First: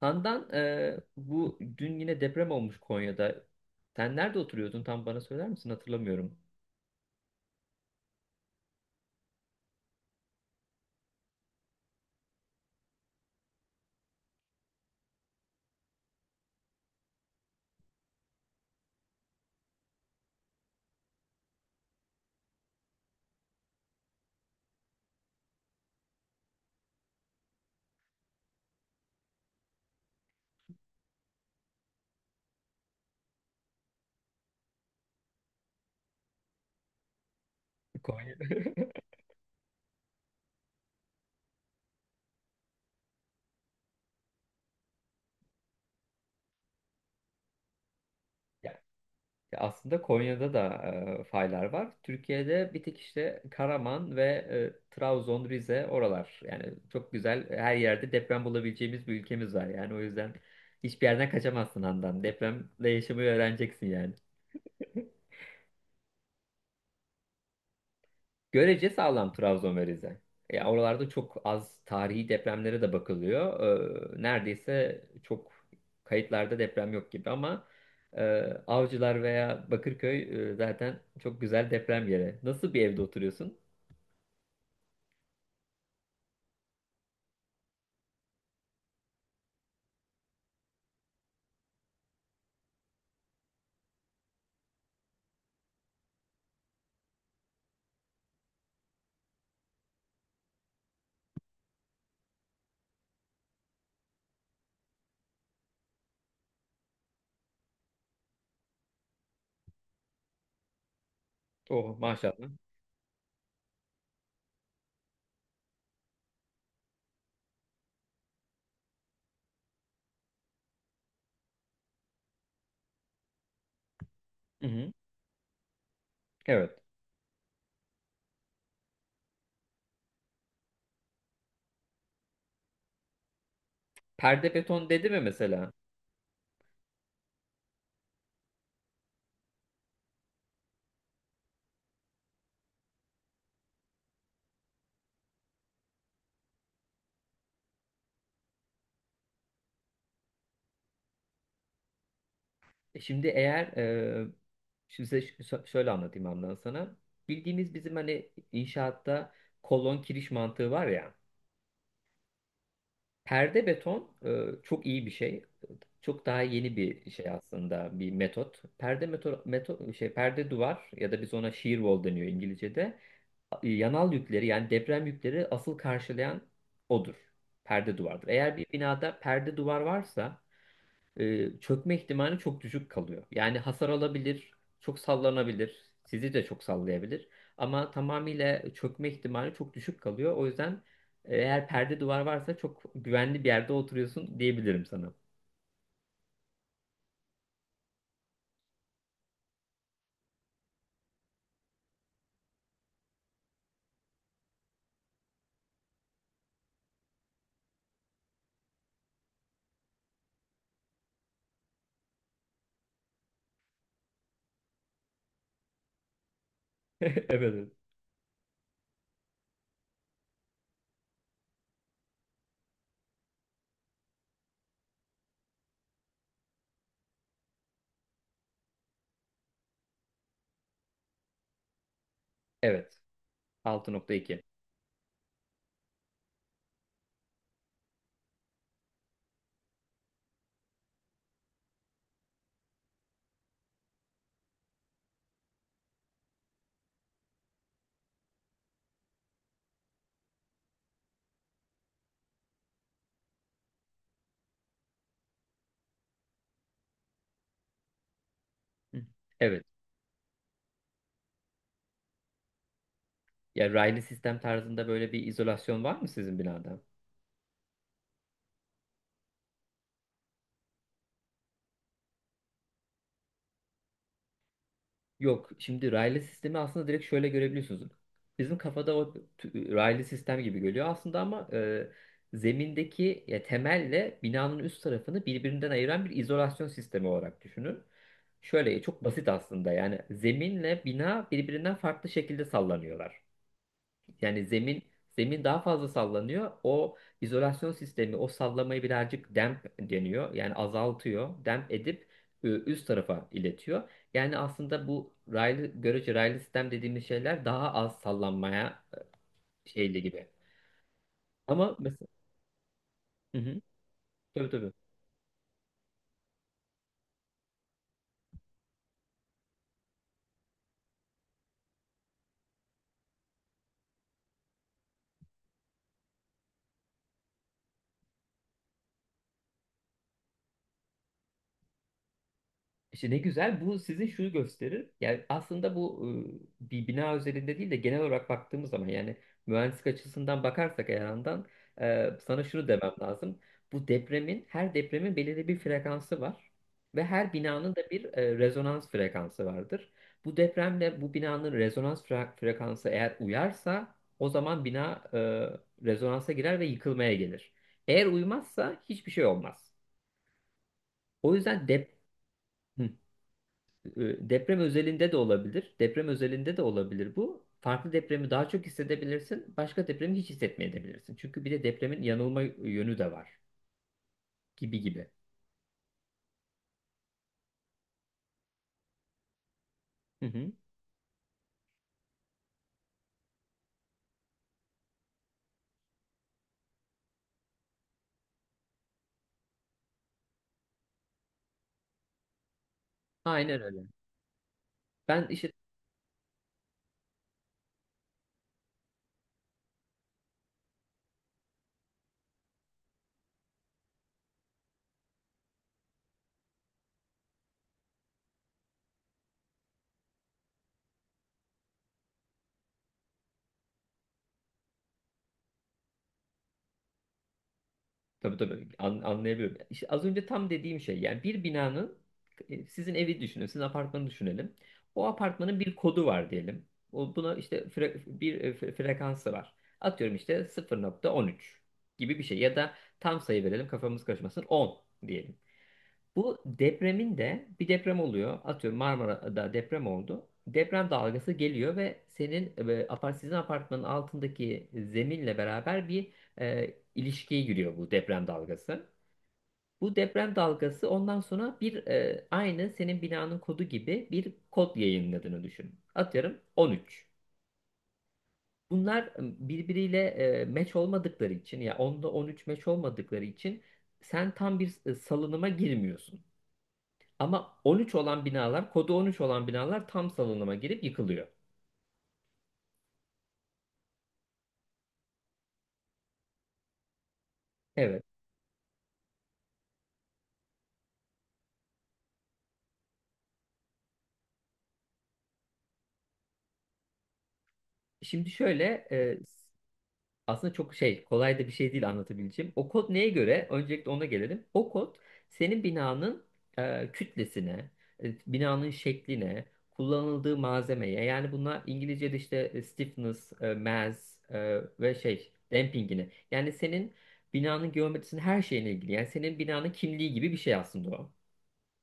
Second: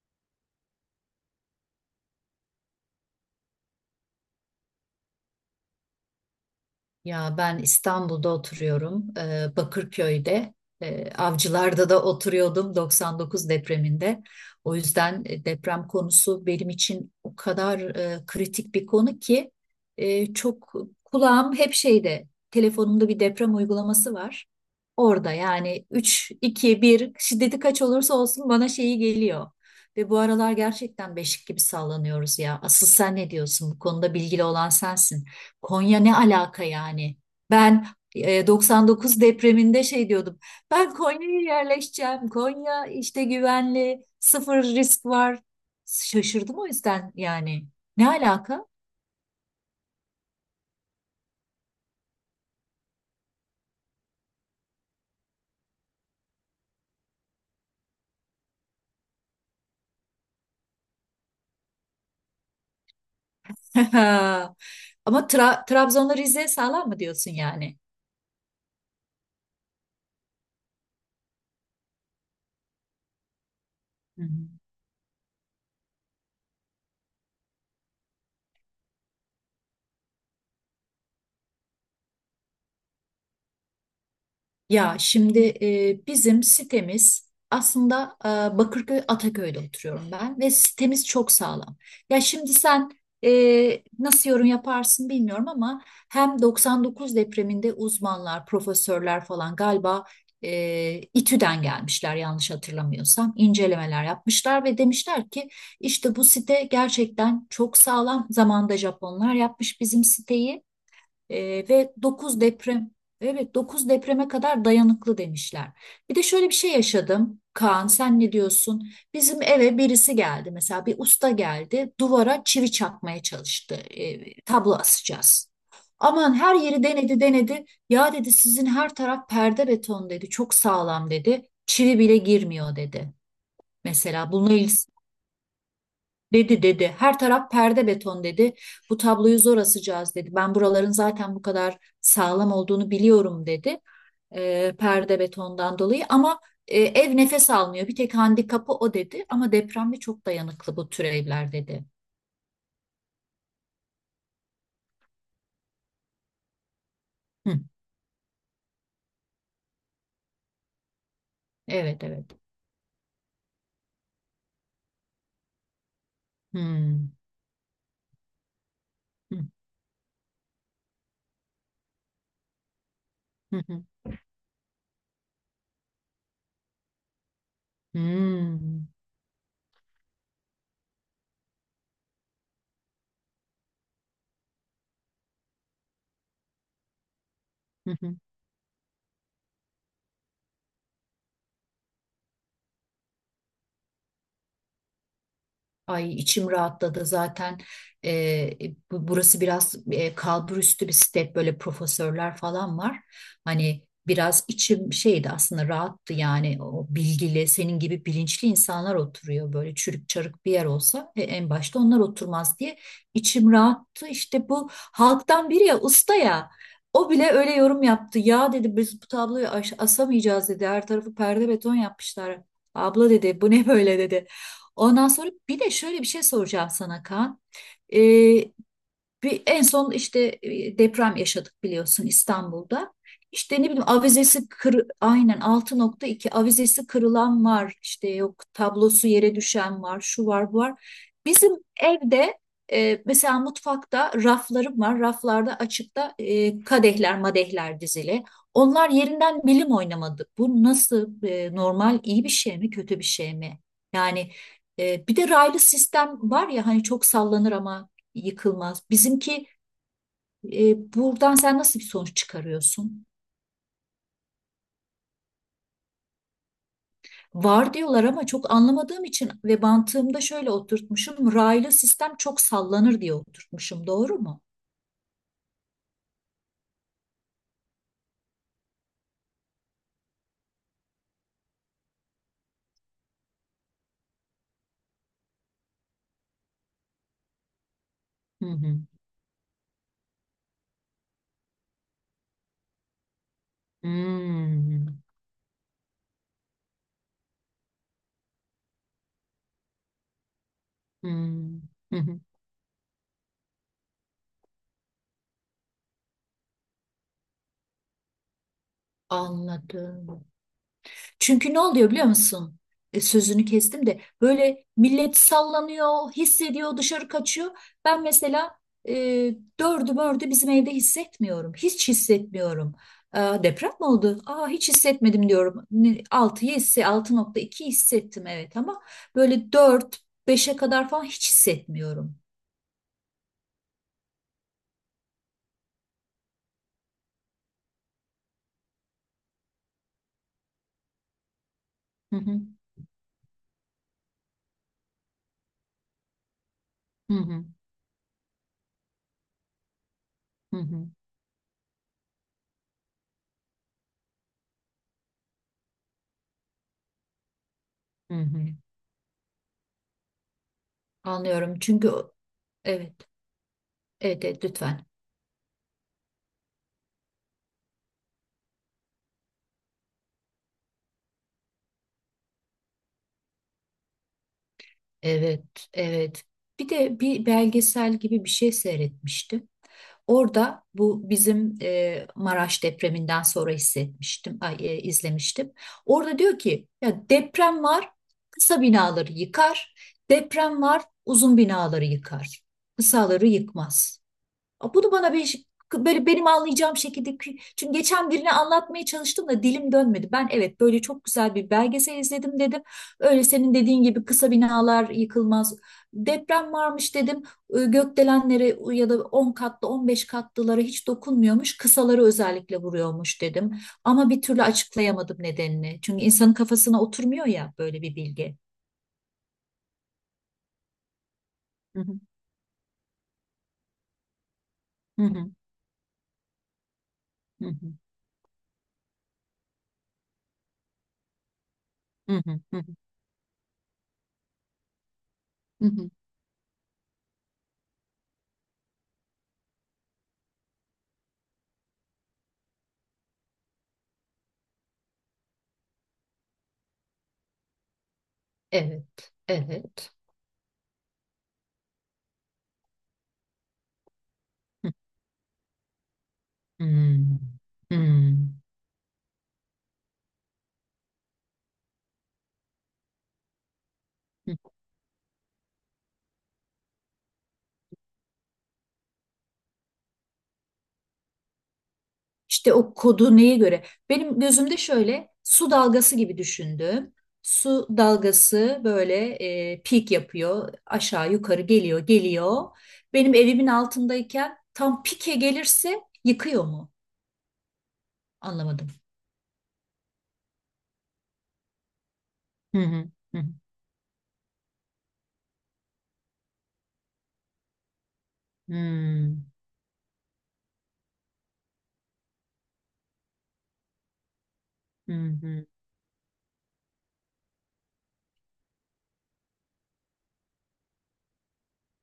Handan, bu dün yine deprem olmuş Konya'da. Sen nerede oturuyordun, tam bana söyler misin? Hatırlamıyorum. Ya ben İstanbul'da oturuyorum, Bakırköy'de, Avcılar'da da oturuyordum 99 depreminde. O yüzden deprem konusu benim için o kadar kritik bir konu ki çok kulağım hep şeyde, telefonumda bir deprem uygulaması var. Orada yani 3 2, bir şiddeti kaç olursa olsun bana şeyi geliyor. Ve bu aralar gerçekten beşik gibi sallanıyoruz ya. Asıl sen ne diyorsun? Bu konuda bilgili olan sensin. Konya ne alaka yani? Ben Konya. 99 depreminde şey diyordum. Ben Konya'ya yerleşeceğim. Konya işte güvenli, sıfır risk var. Şaşırdım o yüzden yani. Ne alaka? Ya, ya aslında Konya'da da faylar var. Türkiye'de bir tek işte Karaman ve Trabzon, Rize oralar. Yani çok güzel, her yerde deprem bulabileceğimiz bir ülkemiz var. Yani o yüzden hiçbir yerden kaçamazsın Handan. Depremle yaşamayı öğreneceksin yani. Ama Trabzon'la Rize sağlam mı diyorsun yani? Görece sağlam Trabzon ve Rize. Ya oralarda çok az tarihi depremlere de bakılıyor. Hı hı. Neredeyse çok kayıtlarda deprem yok gibi ama e, Avcılar veya Bakırköy, zaten çok güzel deprem yeri. Nasıl bir evde oturuyorsun? Ya şimdi bizim sitemiz aslında Bakırköy Ataköy'de oturuyorum ben ve sitemiz çok sağlam. Ya şimdi sen nasıl yorum yaparsın bilmiyorum ama hem 99 depreminde uzmanlar, profesörler falan galiba İTÜ'den gelmişler, yanlış hatırlamıyorsam incelemeler yapmışlar ve demişler ki işte bu site gerçekten çok sağlam. Zamanında Japonlar yapmış bizim siteyi. Ve Oh, 9 maşallah. deprem, evet, 9 depreme kadar dayanıklı demişler. Bir de şöyle bir şey yaşadım. Kaan sen ne diyorsun? Bizim eve birisi geldi, mesela bir usta geldi duvara çivi çakmaya çalıştı. Hı Tablo hı. asacağız. Aman her Evet. yeri denedi denedi. Ya dedi, sizin her taraf perde beton dedi. Çok sağlam dedi. Çivi bile girmiyor dedi. Mesela bununla Perde il- beton dedi mi mesela? Dedi dedi. Her taraf perde beton dedi. Bu tabloyu zor asacağız dedi. Ben buraların zaten bu kadar sağlam olduğunu biliyorum dedi. Perde betondan dolayı ama ev nefes almıyor. Bir tek handikapı o dedi. Ama depremde çok dayanıklı bu tür evler dedi. Şimdi eğer şimdi size şöyle anlatayım, Andan, sana. Hı, Bildiğimiz bizim hani inşaatta kolon kiriş mantığı var ya. evet evet. Perde beton çok iyi bir şey. Çok daha yeni Hmm. bir şey aslında, bir metot. Perde Hı, meto, meto şey perde duvar, ya da biz ona shear wall deniyor İngilizce'de. hı, hı. Yanal yükleri, yani deprem yükleri asıl karşılayan odur. Perde duvardır. Eğer bir Hmm. binada perde duvar varsa çökme ihtimali çok düşük kalıyor. Yani hasar alabilir, çok sallanabilir, sizi de çok sallayabilir. Ama Hı, hı. tamamıyla çökme ihtimali çok düşük kalıyor. O yüzden eğer perde duvar varsa çok güvenli bir yerde oturuyorsun diyebilirim sana. Ay, içim rahatladı zaten. Ee, burası biraz kalburüstü bir step, böyle profesörler falan var. Hani biraz içim şeydi aslında, rahattı yani, o bilgili senin gibi bilinçli insanlar oturuyor, böyle çürük çarık bir yer olsa en başta onlar oturmaz diye içim rahattı. İşte bu halktan biri, ya usta ya, o Evet. bile öyle Evet. yorum yaptı. Ya dedi biz bu tabloyu asamayacağız dedi, her tarafı perde beton yapmışlar. Abla dedi bu ne böyle dedi. Ondan sonra bir de şöyle bir şey soracağım sana Kaan. Ee, Bir, en son işte deprem yaşadık biliyorsun İstanbul'da. Evet. İşte ne bileyim, 6.2. Aynen, 6.2 avizesi kırılan var. İşte yok, tablosu yere düşen var, şu var, bu var. Bizim evde mesela mutfakta raflarım var. Raflarda açıkta kadehler, madehler dizili. Onlar yerinden milim oynamadı. Bu nasıl, normal, iyi bir şey mi, kötü bir şey mi? Yani bir de raylı sistem var ya hani, çok sallanır ama yıkılmaz. Hı. Bizimki, Evet. Buradan sen nasıl bir sonuç çıkarıyorsun? Ya raylı sistem tarzında böyle bir izolasyon var mı sizin binada? Var diyorlar ama çok anlamadığım için ve mantığımda şöyle oturtmuşum. Raylı sistem çok sallanır diye oturtmuşum. Doğru mu? Yok, şimdi raylı sistemi aslında direkt şöyle görebiliyorsunuz. Bizim kafada raylı sistem gibi geliyor aslında ama zemindeki ya, temelle binanın üst tarafını birbirinden ayıran bir izolasyon sistemi olarak düşünün. Hı hı. Şöyle çok basit aslında, yani zeminle bina birbirinden farklı şekilde sallanıyorlar. Yani zemin Hmm. zemin daha fazla sallanıyor. O izolasyon sistemi o sallamayı birazcık damp deniyor. Yani azaltıyor. Hmm. Damp Hı edip hı. Üst tarafa iletiyor. Yani aslında bu raylı, görece raylı sistem dediğimiz şeyler daha az sallanmaya şeyli Anladım. gibi. Çünkü ne Ama oluyor biliyor mesela musun? Hı Sözünü hı, kestim de, tabii böyle tabii. millet sallanıyor, hissediyor, dışarı kaçıyor. Ben mesela e, dördü mördü bizim evde hissetmiyorum. Hiç hissetmiyorum. Aa, deprem mi oldu? Aa, hiç hissetmedim diyorum. 6'yı 6.2 hissettim, evet, ama böyle 4, beşe kadar falan hiç hissetmiyorum. İşte ne güzel, bu sizin şunu gösterir. Yani aslında bu bir bina özelinde değil de genel olarak baktığımız zaman, yani mühendislik açısından bakarsak eğer yandan Hı hı, sana şunu demem lazım. Bu depremin, her depremin belirli bir frekansı var ve hı her hı, binanın da bir rezonans frekansı vardır. Bu hı hı, depremle bu binanın rezonans frekansı eğer uyarsa o zaman bina rezonansa girer ve yıkılmaya gelir. Eğer hı hı. uymazsa hiçbir şey olmaz. O Anlıyorum yüzden çünkü dep. Hı. evet, evet, evet Deprem lütfen. özelinde de olabilir. Deprem özelinde de olabilir bu. Farklı depremi daha çok hissedebilirsin. Başka depremi hiç hissetmeyebilirsin. Çünkü bir de depremin yanılma yönü de var. Gibi gibi. Evet, evet. Bir de bir belgesel gibi bir şey seyretmiştim. Hı hı. Orada, bu bizim Maraş depreminden sonra hissetmiştim, ay, izlemiştim. Orada diyor ki, ya deprem var, kısa binaları yıkar. Deprem var, uzun binaları yıkar. Kısaları Aynen öyle. yıkmaz. Bunu bana Ben bir işte böyle benim anlayacağım şekilde, çünkü geçen birine anlatmaya çalıştım da dilim dönmedi. Ben evet, böyle çok güzel bir belgesel izledim dedim. Öyle senin dediğin gibi kısa binalar yıkılmaz. Deprem varmış dedim. Gökdelenlere ya da 10 katlı 15 katlılara hiç dokunmuyormuş. Kısaları özellikle vuruyormuş dedim. Ama bir türlü açıklayamadım nedenini. Çünkü insanın kafasına oturmuyor ya böyle bir tabii bilgi. tabii anlayabiliyorum. İşte az önce tam dediğim şey, yani bir Hı hı, binanın, sizin evi düşünün, sizin apartmanı düşünelim. hı O hı, apartmanın bir kodu var diyelim. O, buna hı işte hı, bir frekansı var. Atıyorum işte 0.13 hı gibi bir şey, hı, ya hı hı, da tam sayı verelim kafamız karışmasın, 10 diyelim. hı hı. Bu depremin de bir deprem oluyor. Atıyorum Marmara'da deprem oldu. Deprem dalgası geliyor ve senin e, apart sizin apartmanın altındaki zeminle beraber bir ilişkiye giriyor bu deprem dalgası. Evet, evet. Bu deprem dalgası ondan sonra bir aynı senin binanın kodu gibi bir kod yayınladığını düşün. Atıyorum 13. Hmm. Hmm. Bunlar birbiriyle match olmadıkları için, ya 10'da 13 match olmadıkları için sen tam bir salınıma girmiyorsun. Ama 13 olan binalar, kodu 13 olan binalar tam salınıma girip yıkılıyor. İşte o kodu neye göre? Benim gözümde şöyle su dalgası gibi düşündüm. Su Evet. dalgası böyle peak yapıyor. Aşağı yukarı geliyor geliyor. Benim evimin altındayken tam pike gelirse yıkıyor mu? Şimdi Anlamadım. şöyle, e, aslında çok şey, kolay da bir şey değil anlatabileceğim. Hı O hı. kod neye Hı hı. göre? Öncelikle ona gelelim. O kod senin binanın kütlesine, binanın Hmm, şekline, kullanıldığı malzemeye, yani bunlar İngilizce'de işte stiffness, mass hı ve şey hı. dampingine. Yani senin binanın geometrisinin her şeyine ilgili. Yani senin binanın kimliği gibi bir şey aslında o.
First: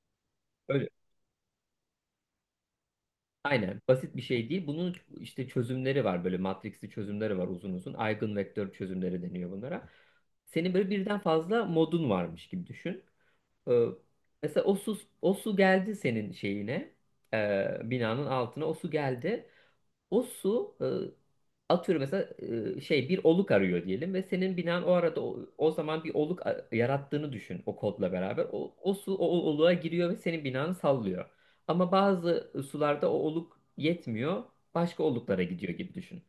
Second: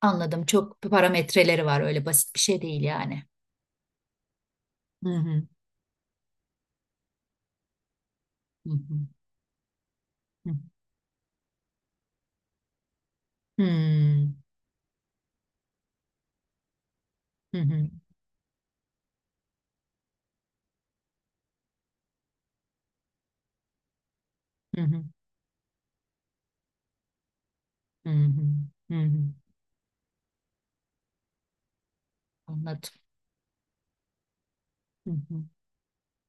Anladım. Çok Öyle. parametreleri var. Öyle basit bir şey değil yani. Aynen basit bir şey değil. Bunun Hı hı. işte çözümleri var, böyle matrixli çözümleri var uzun uzun. Hı Eigenvektör hı. çözümleri deniyor bunlara. Hı hı. Senin böyle birden fazla modun varmış gibi düşün. Ee, Hmm, mesela o su, o su geldi senin şeyine, hı hı. binanın altına o su geldi. O su atıyorum mesela şey bir oluk arıyor diyelim ve senin Hı binan o hı. arada o zaman bir yarattığını düşün o Hı kodla hı. beraber. O Hı su hı. o oluğa giriyor ve senin binanı sallıyor. Ama bazı Anladım. sularda o oluk yetmiyor, başka Hı oluklara hı. gidiyor gibi düşün.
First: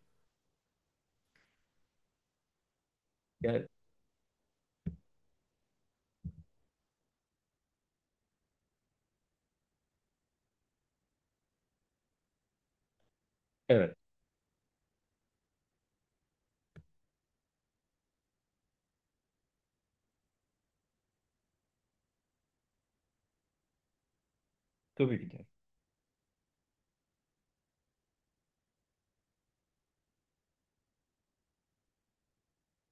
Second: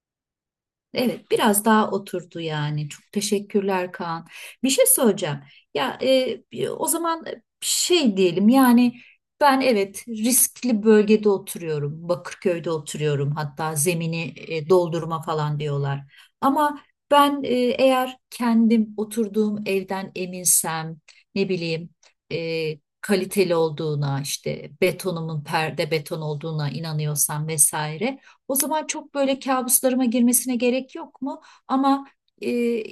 Evet, biraz daha oturdu yani. Çok Yani teşekkürler Kaan. Bir şey söyleyeceğim. Ya o zaman şey diyelim yani, ben evet riskli bölgede oturuyorum. Bakırköy'de oturuyorum. Hatta evet, zemini doldurma falan diyorlar. Ama ben, eğer kendim oturduğum evden eminsem, ne bileyim, kaliteli olduğuna, işte tabii ki betonumun de. perde beton olduğuna inanıyorsam vesaire. O zaman çok böyle kabuslarıma girmesine gerek yok mu? Ama, e,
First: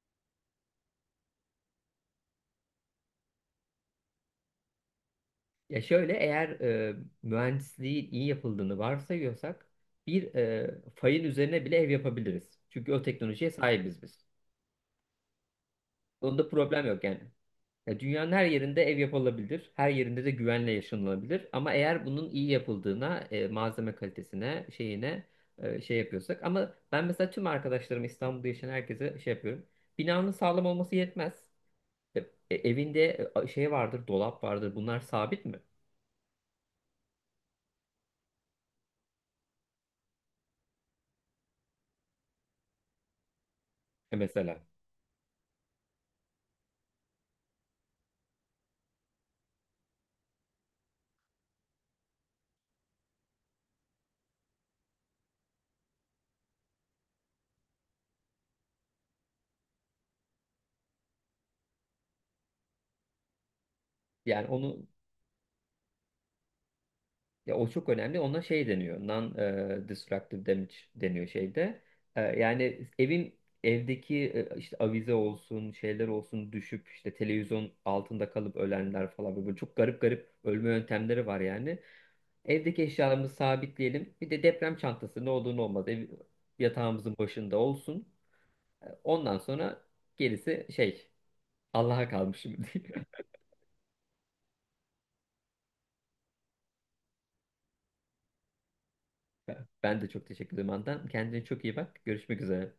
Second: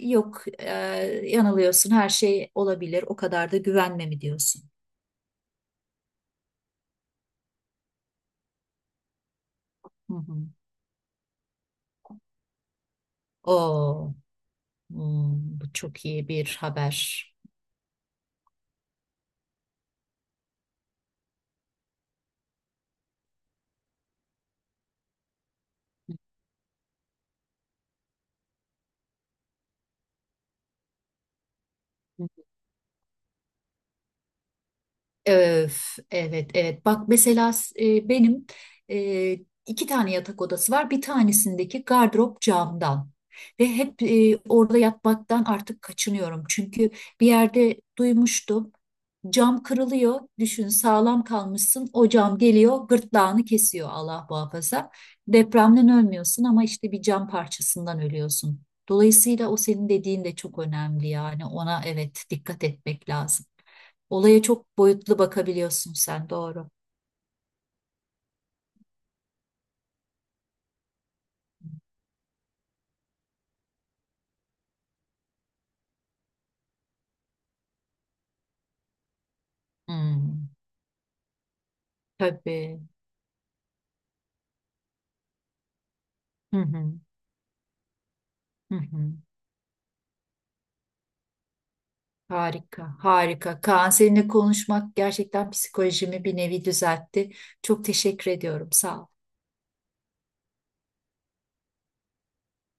yok, yanılıyorsun, her şey olabilir, o kadar da güvenme mi diyorsun? Ya şöyle, eğer mühendisliğin iyi yapıldığını varsayıyorsak Hı bir hı. Fayın üzerine bile ev yapabiliriz. Çünkü o teknolojiye sahibiz Oo, biz. hmm, bu çok iyi Onda bir problem yok yani. haber. Ya dünyanın her yerinde ev yapılabilir. Her yerinde de güvenle yaşanılabilir. Ama eğer bunun iyi yapıldığına, malzeme kalitesine, şeyine şey yapıyorsak. Ama ben mesela tüm arkadaşlarım, İstanbul'da yaşayan herkese şey yapıyorum. Binanın sağlam olması yetmez. E, evinde şey vardır, dolap vardır. Bunlar sabit mi? Öf, evet evet, bak mesela benim e, iki tane yatak odası var, bir tanesindeki gardırop camdan ve hep Mesela. orada yatmaktan artık kaçınıyorum çünkü bir yerde duymuştum, cam kırılıyor, düşün sağlam kalmışsın, o cam geliyor gırtlağını kesiyor, Allah muhafaza, depremden ölmüyorsun ama işte bir cam parçasından ölüyorsun. Dolayısıyla o senin dediğin de çok önemli yani, ona evet, dikkat etmek lazım. Olaya Yani çok onu, boyutlu bakabiliyorsun sen, doğru. ya o çok önemli. Ona şey deniyor. Non-destructive damage deniyor şeyde. Yani evdeki işte avize olsun, şeyler olsun düşüp işte televizyon altında kalıp ölenler falan, böyle çok garip garip Hmm, ölme yöntemleri var yani. tabii. Evdeki eşyalarımızı sabitleyelim. Bir de deprem çantası, ne olur ne olmaz, ev Hı hı, yatağımızın başında olsun. hı hı. Ondan sonra gerisi şey, Allah'a kalmış şimdi. Harika, harika. Kaan, seninle konuşmak gerçekten psikolojimi bir nevi düzeltti. Çok teşekkür ediyorum. Sağ ol. Ben de çok teşekkür ederim Andan. Kendine çok iyi bak. Görüşmek üzere.